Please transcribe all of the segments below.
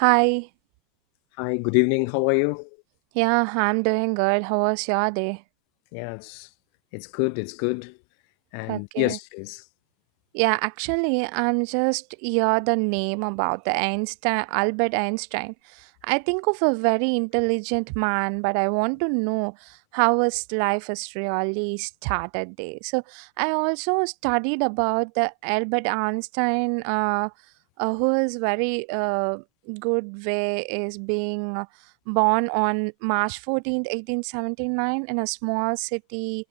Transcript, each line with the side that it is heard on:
right: Hi.
left: Hi, good evening. How are you?
right: Yeah, I'm doing good. How was your day?
left: Yeah, it's good. It's good. And yes,
right: Okay.
left: please.
right: Yeah, actually, I'm just hear the name about the Einstein, Albert Einstein. I think of a very intelligent man, but I want to know how his life has really started there. So I also studied about the Albert Einstein, who is very good way is being born on March 14th, 1879 in a small city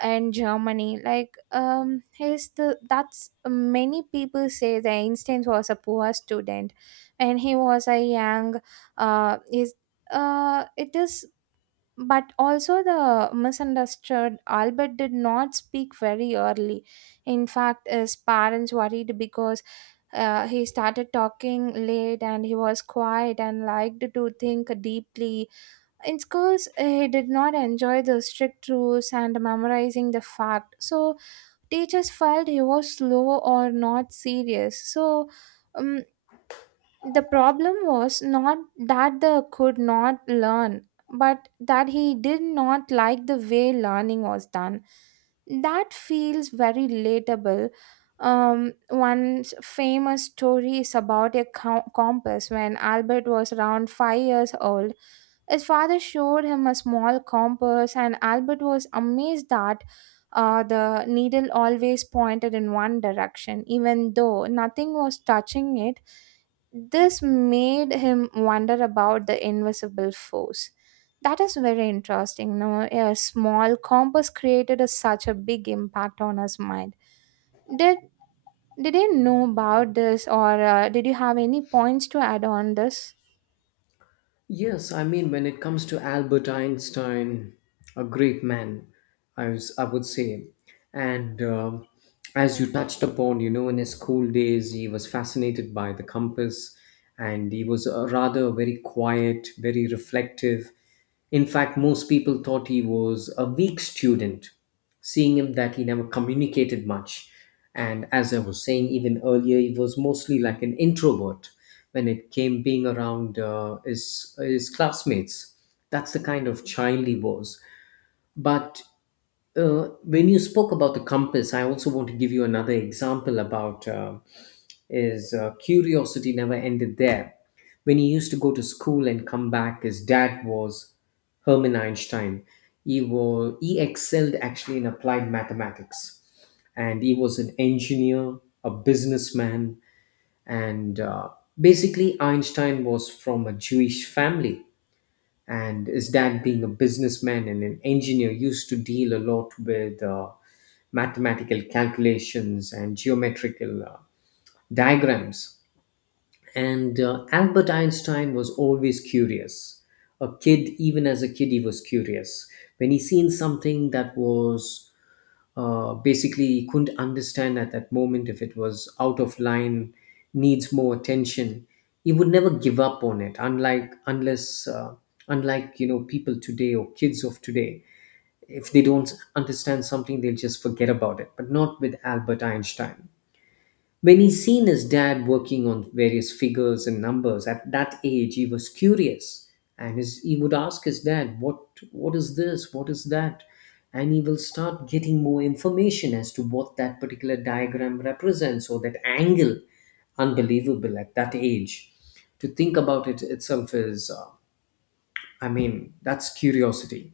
right: and Germany. Like, he's the that's many people say the Einstein was a poor student, and he was a young, is it is. But also the misunderstood Albert did not speak very early. In fact, his parents worried because he started talking late and he was quiet and liked to think deeply in schools. Uh, he did not enjoy the strict rules and memorizing the fact. So teachers felt he was slow or not serious. Um, the problem was not that the could not learn, but that he did not like the way learning was done. That feels very relatable. One famous story is about a compass when Albert was around 5 years old. His father showed him a small compass, and Albert was amazed that the needle always pointed in one direction, even though nothing was touching it. This made him wonder about the invisible force. That is very interesting. No, a small compass created a, such a big impact on his mind. Did did you know about this, or did you have any points to add on this?
left: Yes, I mean when it comes to Albert Einstein, a great man, I would say, and, as you touched upon, you know, in his school days, he was fascinated by the compass, and he was a rather very quiet, very reflective. In fact, most people thought he was a weak student, seeing him that he never communicated much. And as I was saying even earlier, he was mostly like an introvert when it came being around his classmates. That's the kind of child he was. But when you spoke about the compass, I also want to give you another example about. His curiosity never ended there. When he used to go to school and come back, his dad was Herman Einstein. He, was, he excelled actually in applied mathematics. And he was an engineer, a businessman, and basically, Einstein was from a Jewish family. And his dad, being a businessman and an engineer, used to deal a lot with mathematical calculations and geometrical diagrams. And Albert Einstein was always curious. A kid, even as a kid, he was curious. When he seen something that was basically he couldn't understand at that moment, if it was out of line, needs more attention, he would never give up on it. Unlike unless, unlike you know, people today or kids of today, if they don't understand something, they'll just forget about it. But not with Albert Einstein. When he seen his dad working on various figures and numbers at that age, he was curious, and his, he would ask his dad, "What is this? What is that?" And he will start getting more information as to what that particular diagram represents or that angle. Unbelievable at that age. To think about it itself is I mean, that's curiosity.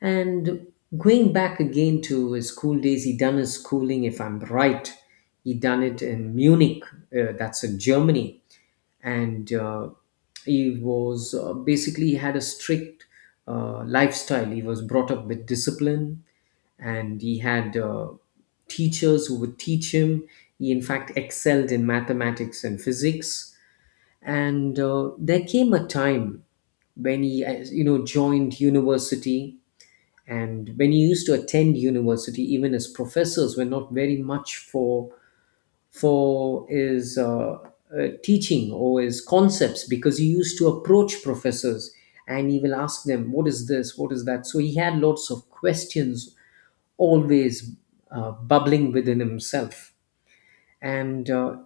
left: And going back again to his school days, he done his schooling, if I'm right. He done it in Munich, that's in Germany, and he was basically he had a strict lifestyle. He was brought up with discipline, and he had teachers who would teach him. He in fact excelled in mathematics and physics and there came a time when he you know joined university, and when he used to attend university even his professors were not very much for his teaching or his concepts because he used to approach professors, and he will ask them what is this, what is that. So he had lots of questions always bubbling within himself, and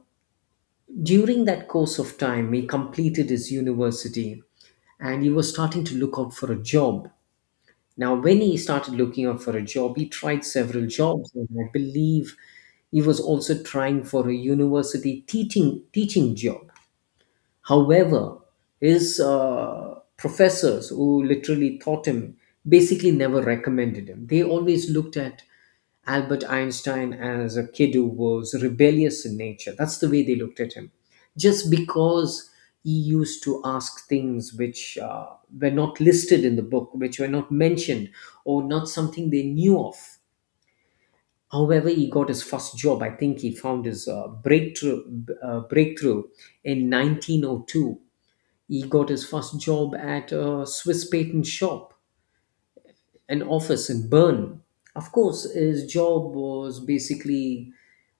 left: during that course of time, he completed his university and he was starting to look out for a job. Now, when he started looking out for a job, he tried several jobs, and I believe he was also trying for a university teaching job. However, his professors, who literally taught him, basically never recommended him. They always looked at Albert Einstein as a kid who was rebellious in nature. That's the way they looked at him. Just because he used to ask things which were not listed in the book, which were not mentioned, or not something they knew of. However, he got his first job. I think he found his breakthrough in 1902. He got his first job at a Swiss patent shop, an office in Bern. Of course, his job was basically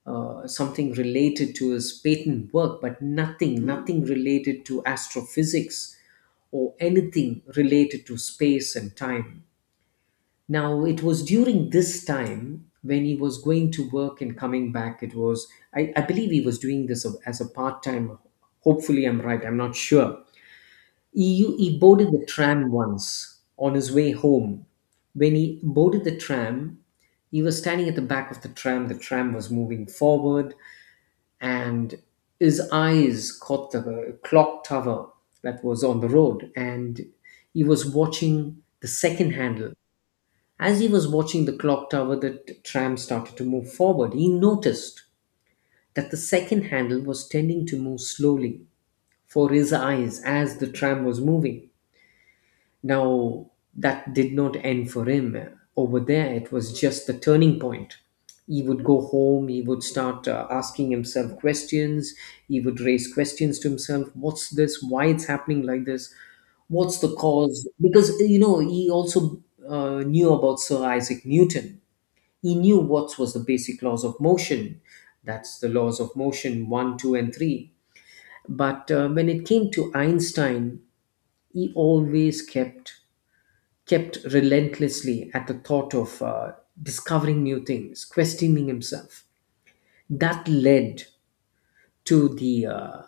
left: something related to his patent work, but nothing related to astrophysics or anything related to space and time. Now, it was during this time when he was going to work and coming back. It was, I believe he was doing this as a part time. Hopefully, I'm right, I'm not sure. He boarded the tram once on his way home. When he boarded the tram, he was standing at the back of the tram. The tram was moving forward, and his eyes caught the clock tower that was on the road, and he was watching the second handle. As he was watching the clock tower, tram started to move forward. He noticed that the second handle was tending to move slowly for his eyes as the tram was moving. Now, that did not end for him. Over there, it was just the turning point. He would go home, he would start asking himself questions, he would raise questions to himself. What's this? Why it's happening like this? What's the cause? Because, you know, he also knew about Sir Isaac Newton. He knew what was the basic laws of motion. That's the laws of motion one, two, and three. But when it came to Einstein, he always kept relentlessly at the thought of discovering new things, questioning himself. That led to the uh,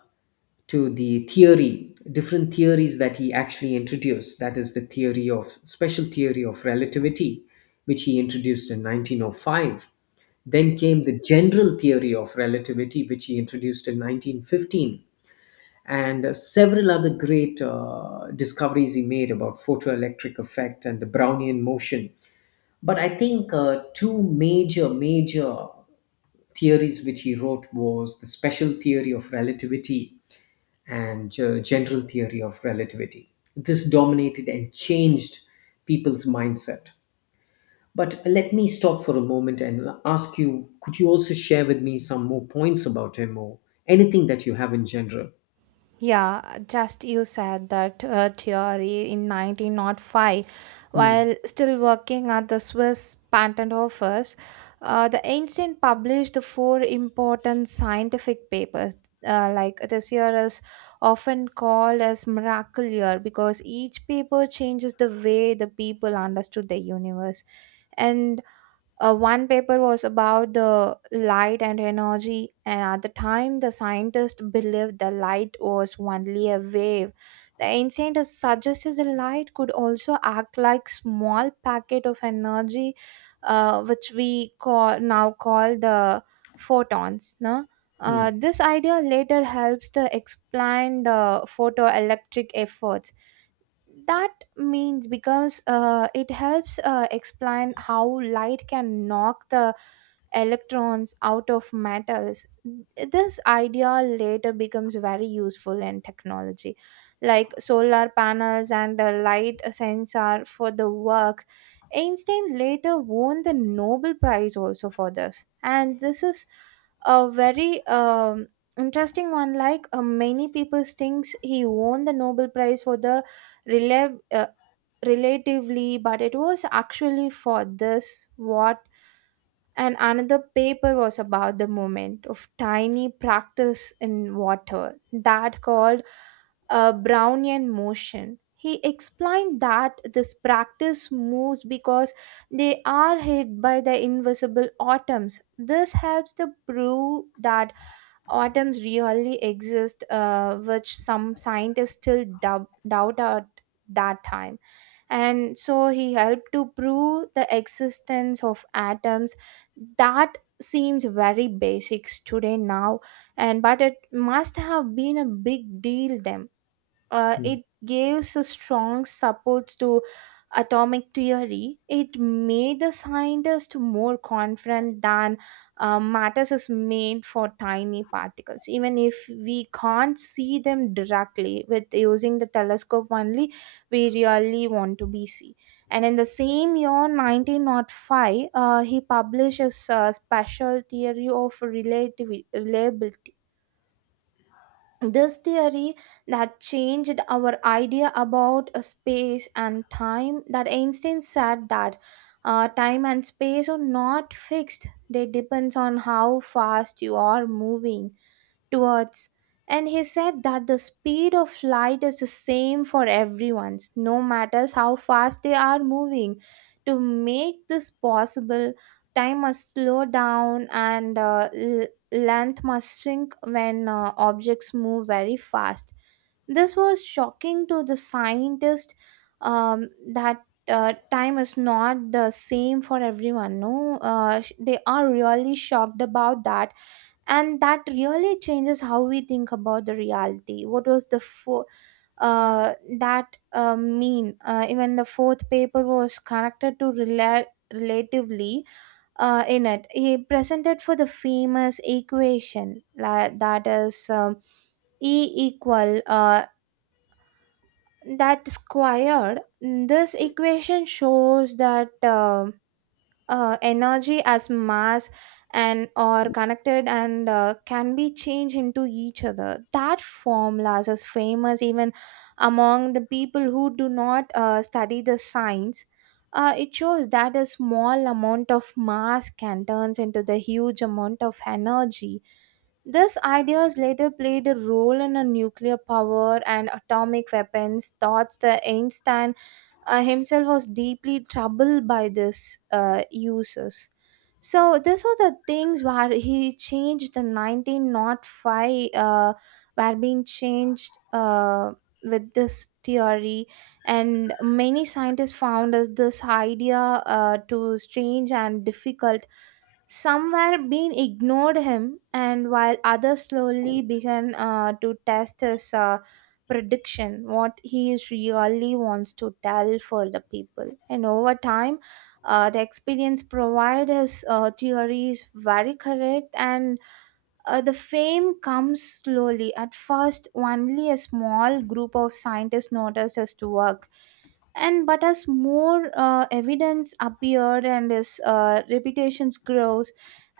left: to the theory, different theories that he actually introduced. That is the theory of special theory of relativity, which he introduced in 1905. Then came the general theory of relativity, which he introduced in 1915, and several other great discoveries he made about photoelectric effect and the Brownian motion. But I think major theories which he wrote was the special theory of relativity and general theory of relativity. This dominated and changed people's mindset. But let me stop for a moment and ask you, could you also share with me some more points about him or anything that you have in general?
right: Yeah, just you said that theory in 1905.
left: Hmm.
right: While still working at the Swiss patent office, the Einstein published the 4 important scientific papers. Like this year is often called as miracle year because each paper changes the way the people understood the universe, and one paper was about the light and energy, and at the time, the scientists believed the light was only a wave. The scientists suggested the light could also act like small packet of energy, which we call now call the photons. No?
left: Hmm.
right: This idea later helps to explain the photoelectric efforts that means because it helps explain how light can knock the electrons out of metals. This idea later becomes very useful in technology like solar panels and the light sensor for the work. Einstein later won the Nobel Prize also for this, and this is a very interesting one. Like many people thinks he won the Nobel Prize for the rela- uh, relatively, but it was actually for this what. And another paper was about the movement of tiny practice in water that called a Brownian motion. He explained that this practice moves because they are hit by the invisible atoms. This helps to prove that atoms really exist, which some scientists still doubt at that time. And so he helped to prove the existence of atoms. That seems very basics today now, and but it must have been a big deal then. Uh,
left: Hmm.
right: it gives a strong support to atomic theory. It made the scientist more confident than matter is made for tiny particles. Even if we can't see them directly with using the telescope only, we really want to be see. And in the same year, 1905, he published a special theory of relativity, reliability. This theory that changed our idea about space and time, that Einstein said that time and space are not fixed. They depends on how fast you are moving towards. And he said that the speed of light is the same for everyone, no matters how fast they are moving. To make this possible, time must slow down, and length must shrink when objects move very fast. This was shocking to the scientist. Um, that time is not the same for everyone, no they are really shocked about that. And that really changes how we think about the reality. What was the fo- uh, that mean Even the fourth paper was connected to relatively. In it he presented for the famous equation that is, e equal that squared. This equation shows that, energy as mass and or connected, and can be changed into each other. That formulas is famous even among the people who do not study the science. It shows that a small amount of mass can turns into the huge amount of energy. This ideas later played a role in a nuclear power and atomic weapons thoughts. The Einstein himself was deeply troubled by this uses. So these were the things where he changed the 19 not five were being changed with this theory. And many scientists found us this idea to strange and difficult. Some were being ignored him, and while others slowly began to test his prediction what he is really wants to tell for the people. And over time the experience provides theory is very correct, and the fame comes slowly. At first, only a small group of scientists noticed his work, and but as more evidence appeared and his reputation grows,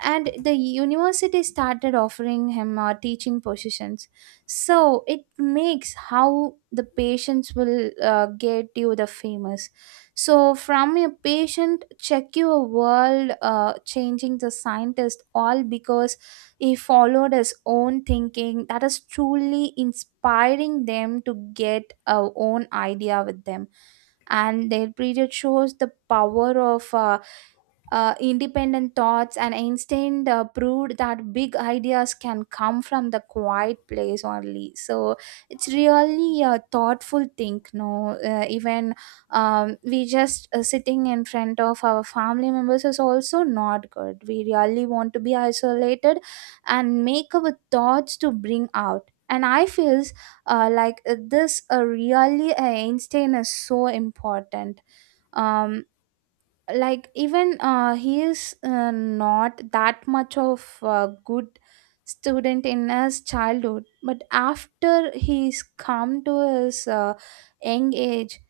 right: and the university started offering him teaching positions. So it makes how the patients will get you the famous. So from a patient, check your world, changing the scientist, all because he followed his own thinking that is truly inspiring them to get our own idea with them. And their period shows the power of independent thoughts, and Einstein proved that big ideas can come from the quiet place only. So it's really a thoughtful thing. No, even we just sitting in front of our family members is also not good. We really want to be isolated and make our thoughts to bring out. And I feels this really Einstein is so important. Um, like even he is not that much of a good student in his childhood, but after he's come to his young age,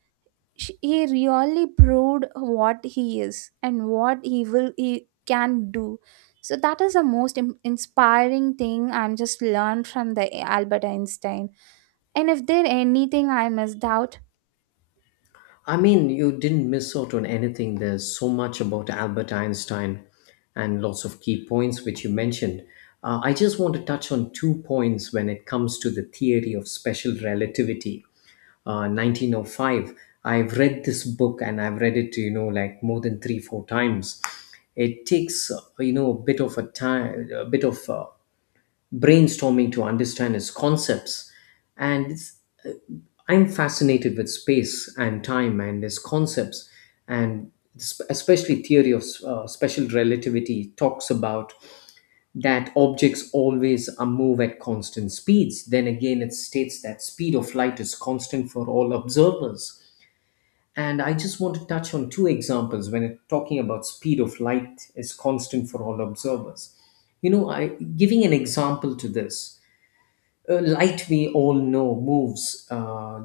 right: he really proved what he is and what he can do. So that is the most inspiring thing I'm just learned from the Albert Einstein, and if there anything I missed out.
left: I mean, you didn't miss out on anything. There's so much about Albert Einstein and lots of key points which you mentioned. I just want to touch on 2 points when it comes to the theory of special relativity. 1905, I've read this book and I've read it, you know, like more than 3 4 times. It takes you know a bit of a time, a bit of brainstorming to understand its concepts, and it's I'm fascinated with space and time and its concepts, and especially theory of special relativity talks about that objects always move at constant speeds. Then again, it states that speed of light is constant for all observers. And I just want to touch on two examples when it, talking about speed of light is constant for all observers. You know, I giving an example to this, light we all know moves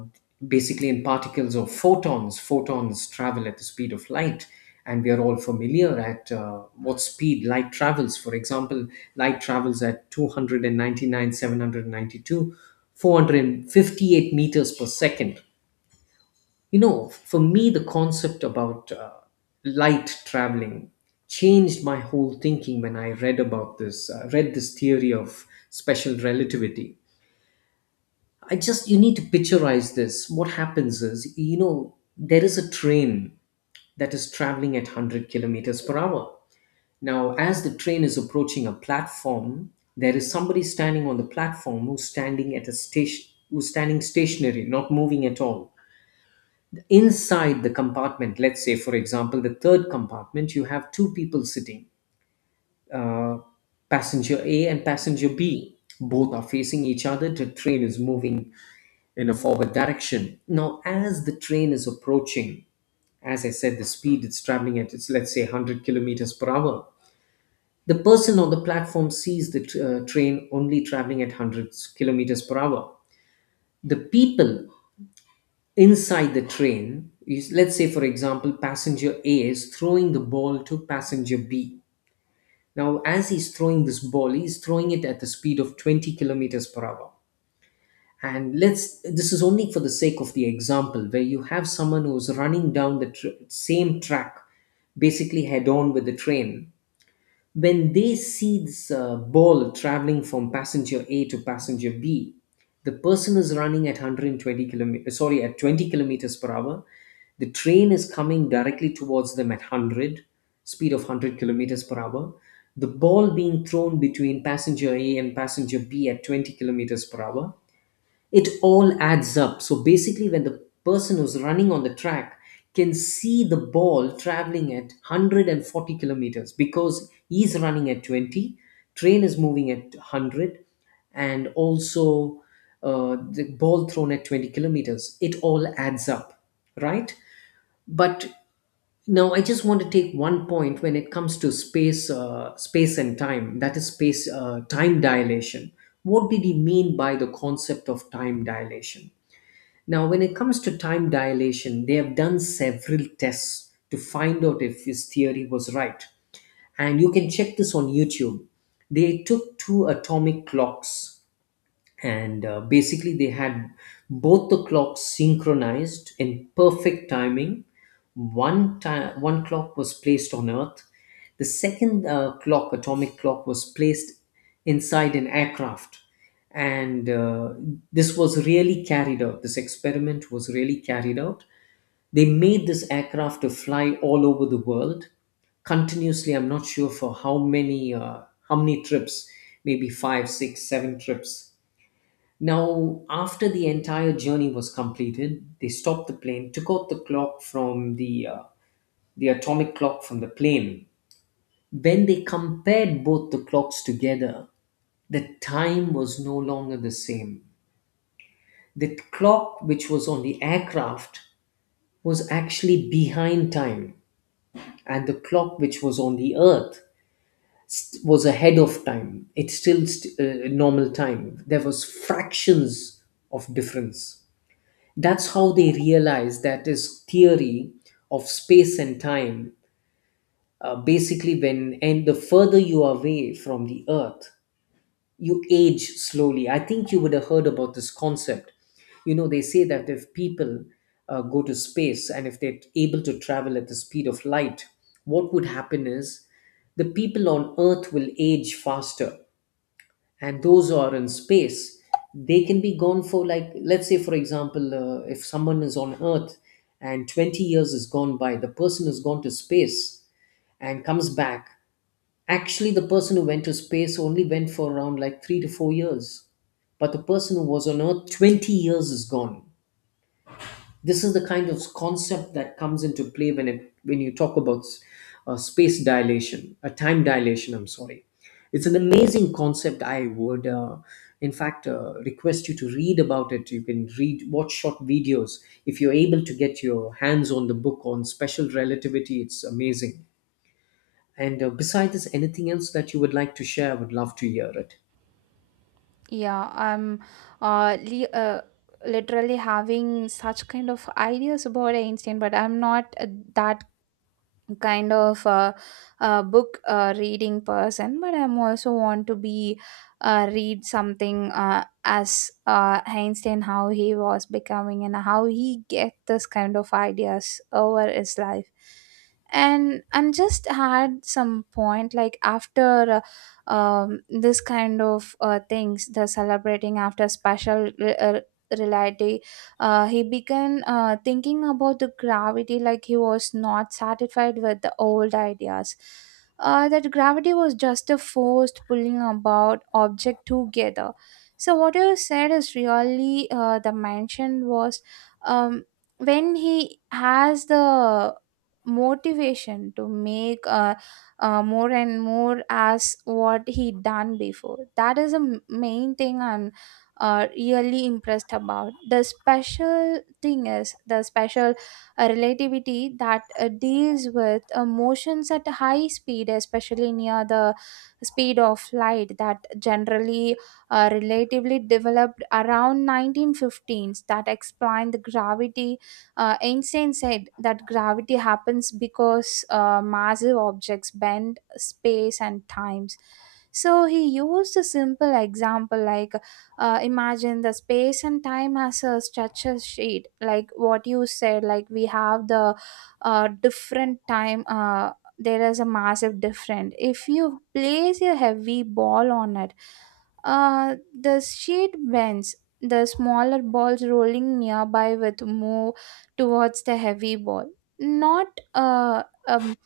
left: basically in particles or photons. Travel at the speed of light, and we are all familiar at what speed light travels. For example, light travels at 299,792,458 meters per second. You know, for me the concept about light traveling changed my whole thinking when I read this theory of special relativity. I just you need to picturize this. What happens is, you know, there is a train that is traveling at 100 kilometers per hour. Now, as the train is approaching a platform, there is somebody standing on the platform who's standing at a station, who's standing stationary, not moving at all. Inside the compartment, let's say, for example, the third compartment, you have two people sitting, uh, passenger A and passenger B. Both are facing each other. The train is moving in a forward direction. Now, as the train is approaching, as I said, the speed it's traveling at, it's let's say 100 kilometers per hour. The person on the platform sees the train only traveling at 100 kilometers per hour. The people inside the train, is, let's say, for example, passenger A is throwing the ball to passenger B. Now, as he's throwing this ball, he's throwing it at the speed of 20 kilometers per hour. And let's this is only for the sake of the example, where you have someone who's running down the same track, basically head on with the train. When they see this ball traveling from passenger a to passenger b, the person is running at 120 kilometers sorry at 20 kilometers per hour, the train is coming directly towards them at 100 speed of 100 kilometers per hour, the ball being thrown between passenger a and passenger b at 20 kilometers per hour, it all adds up. So basically, when the person who's running on the track can see the ball traveling at 140 kilometers because he's running at 20, train is moving at 100, and also the ball thrown at 20 kilometers, it all adds up, right? But now, I just want to take 1 point when it comes to space, space and time. That is space, time dilation. What did he mean by the concept of time dilation? Now, when it comes to time dilation, they have done several tests to find out if his theory was right. And you can check this on YouTube. They took two atomic clocks and basically they had both the clocks synchronized in perfect timing. One time, one clock was placed on Earth. The second clock, atomic clock, was placed inside an aircraft. And this experiment was really carried out. They made this aircraft to fly all over the world continuously. I'm not sure for how many trips, maybe 5 6 7 trips. Now, after the entire journey was completed, they stopped the plane, took out the clock from the atomic clock from the plane. When they compared both the clocks together, the time was no longer the same. The clock which was on the aircraft was actually behind time, and the clock which was on the Earth was ahead of time. It's still normal time. There was fractions of difference. That's how they realize that is theory of space and time. Basically, when and the further you are away from the Earth, you age slowly. I think you would have heard about this concept. You know, they say that if people go to space and if they're able to travel at the speed of light, what would happen is the people on Earth will age faster and those are in space, they can be gone for, like, let's say for example if someone is on Earth and 20 years is gone by, the person has gone to space and comes back, actually the person who went to space only went for around like 3 to 4 years, but the person who was on Earth, 20 years is gone. This is the kind of concept that comes into play when it when you talk about space dilation a time dilation, I'm sorry. It's an amazing concept. I would in fact, request you to read about it. You can read, watch short videos. If you're able to get your hands on the book on special relativity, it's amazing. And besides this, anything else that you would like to share? I would love to hear it.
right: Yeah, I'm uh, li- uh, literally having such kind of ideas about Einstein, but I'm not that kind of a book reading person, but I'm also want to be read something as Einstein how he was becoming and how he get this kind of ideas over his life. And I'm just had some point like after this kind of things, the celebrating after reality he began thinking about the gravity, like he was not satisfied with the old ideas. That gravity was just a force pulling about object together. So what you said is really the mention was, um, when he has the motivation to make more and more as what he done before. That is the main thing I'm really impressed about. The special thing is the special relativity that deals with motions at high speed, especially near the speed of light, that generally relatively developed around 1915s that explained the gravity. Uh, einstein said that gravity happens because massive objects bend space and times. So he used a simple example, like imagine the space and time as a structure sheet, like what you said, like we have the different time. There is a massive difference if you place a heavy ball on it. The sheet bends, the smaller balls rolling nearby with move towards the heavy ball, not uh, um,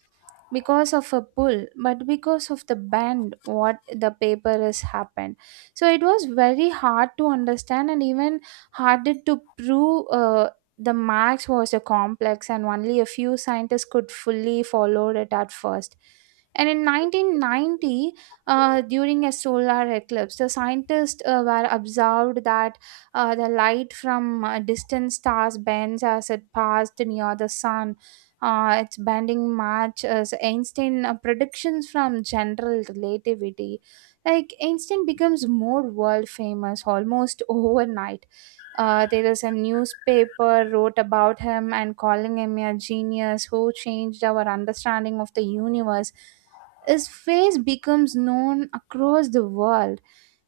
right: because of a pull, but because of the bend what the paper has happened. So it was very hard to understand and even harder to prove. The max was a complex and only a few scientists could fully follow it at first. And in 1990 during a solar eclipse, the scientists were observed that the light from distant stars bends as it passed near the sun. Its bending match as Einstein predictions from general relativity. Like Einstein becomes more world famous almost overnight. There is a newspaper wrote about him and calling him a genius who changed our understanding of the universe. His face becomes known across the world,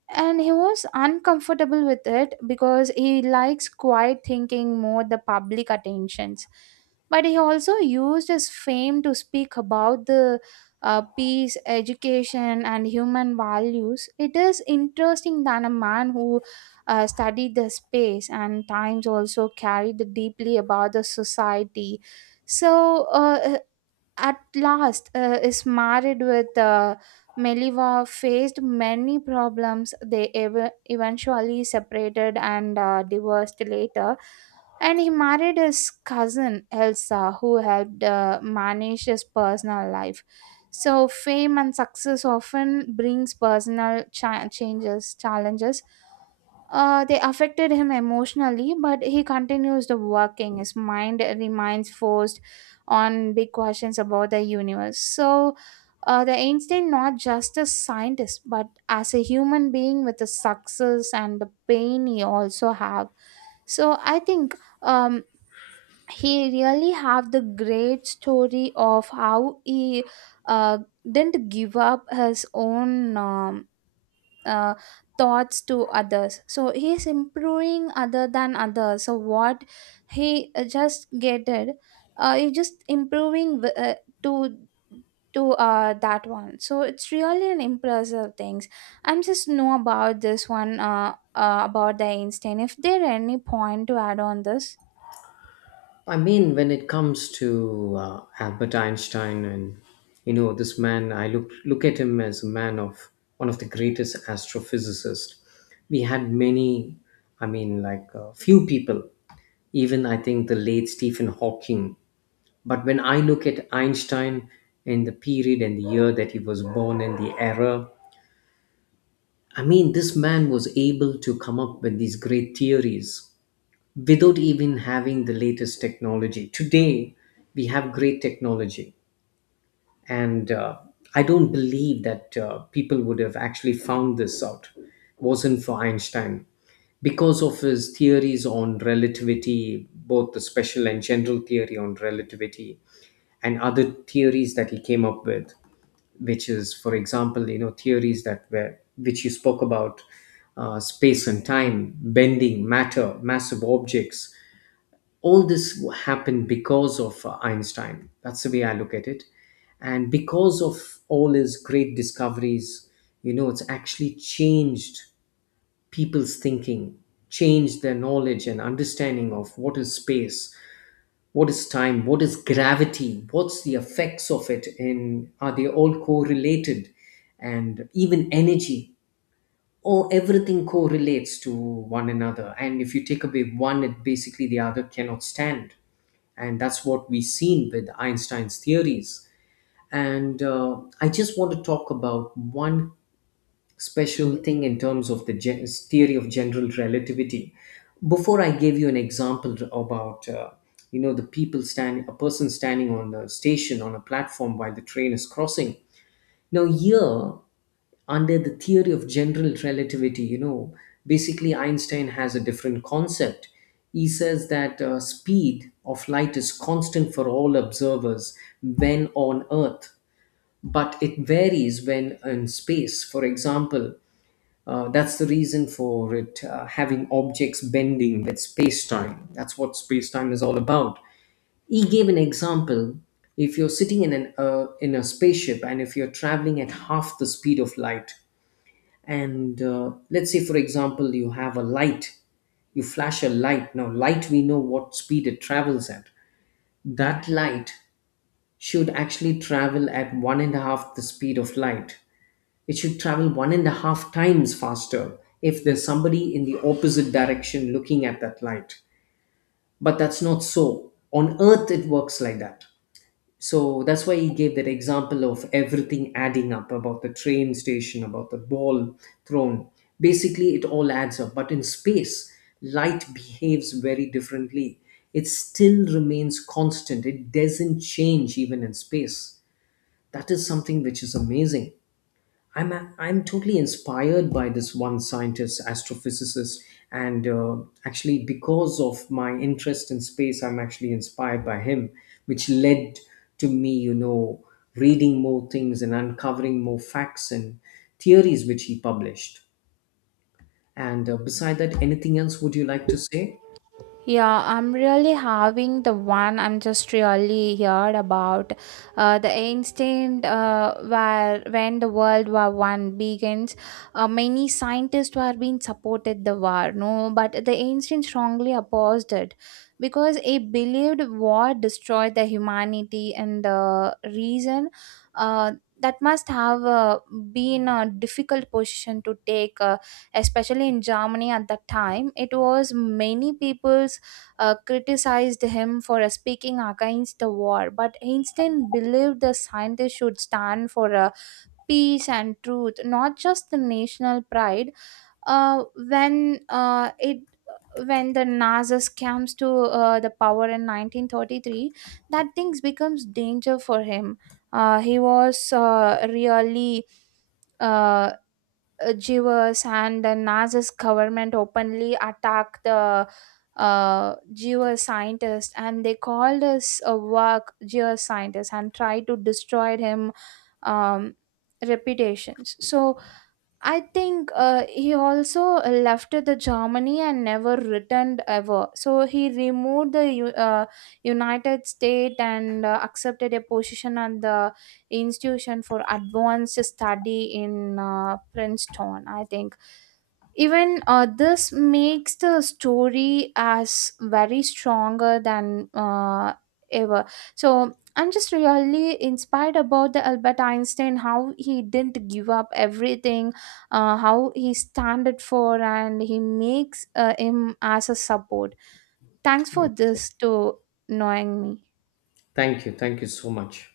right: and he was uncomfortable with it because he likes quiet thinking more the public attentions. But he also used his fame to speak about the peace, education, and human values. It is interesting that a man who studied the space and times also carried deeply about the society. So at last is married with Meliva, faced many problems. They eventually separated and divorced later. And he married his cousin Elsa, who helped manage his personal life. So fame and success often brings personal changes, challenges. They affected him emotionally, but he continues the working. His mind remains forced on big questions about the universe. So, the Einstein not just a scientist, but as a human being with the success and the pain he also have. So I think, um, he really have the great story of how he uh, didn't give up his own. Uh, Thoughts to others, so he is improving other than others. So what he just get it, he just improving wi- to to that one. So it's really an impressive things I'm just know about this one about the Einstein, if there any point to add on this.
left: I mean, when it comes to Albert Einstein, and you know, this man, I look at him as a man of one of the greatest astrophysicists. We had many, I mean, like few people, even I think the late Stephen Hawking. But when I look at Einstein and the period and the year that he was born and the era, I mean, this man was able to come up with these great theories without even having the latest technology. Today, we have great technology, and I don't believe that people would have actually found this out. Wasn't for Einstein, because of his theories on relativity, both the special and general theory on relativity, and other theories that he came up with, which is, for example, you know, theories that were which you spoke about, space and time, bending, matter, massive objects, all this happened because of Einstein. That's the way I look at it. And because of all his great discoveries, you know, it's actually changed people's thinking, changed their knowledge and understanding of what is space, what is time, what is gravity, what's the effects of it, and are they all correlated, and even energy. Oh, everything correlates to one another, and if you take away one, it basically the other cannot stand. And that's what we've seen with Einstein's theories. And I just want to talk about one special thing in terms of the theory of general relativity. Before I gave you an example about you know, the people standing a person standing on the station on a platform while the train is crossing. Now here, under the theory of general relativity, you know, basically Einstein has a different concept. He says that speed of light is constant for all observers when on Earth, but it varies when in space, for example. That's the reason for it, having objects bending with space-time. That's what space-time is all about. He gave an example: if you're sitting in an in a spaceship, and if you're traveling at half the speed of light, and let's say for example you have a light, you flash a light, now light, we know what speed it travels at. That light should actually travel at one and a half the speed of light. It should travel one and a half times faster if there's somebody in the opposite direction looking at that light. But that's not so, on Earth it works like that. So that's why he gave that example of everything adding up, about the train station, about the ball thrown. Basically, it all adds up. But in space, light behaves very differently. It still remains constant, it doesn't change even in space. That is something which is amazing. I'm totally inspired by this one scientist, astrophysicist, and actually because of my interest in space, I'm actually inspired by him, which led to me, you know, reading more things and uncovering more facts and theories which he published. And beside that, anything else would you like to say?
right: Yeah, I'm really having the one. I'm just really heard about the instant where when the World War I begins, many scientists were being supported the war, no, but the ancient strongly opposed it because he believed war destroyed the humanity and the reason. uh, that must have been a difficult position to take. Especially in Germany at that time. It was many people's criticized him for speaking against the war, but Einstein believed the scientists should stand for peace and truth, not just the national pride. Uh, when uh, it when the Nazis comes to the power in 1933, that things becomes danger for him. He was really uh, Jewers, and the Nazi's government openly attacked the geoscientist, and they called his work Jewish scientist, and tried to destroy him um, reputations. So I think he also left the Germany and never returned ever. So he removed the United States and accepted a position at the institution for advanced study in Princeton. I think even this makes the story as very stronger than ever. So I'm just really inspired about the Albert Einstein, how he didn't give up everything, how he standed for and he makes him as a support. Thanks for
left: Mm.
right: this to knowing me.
left: Thank you so much.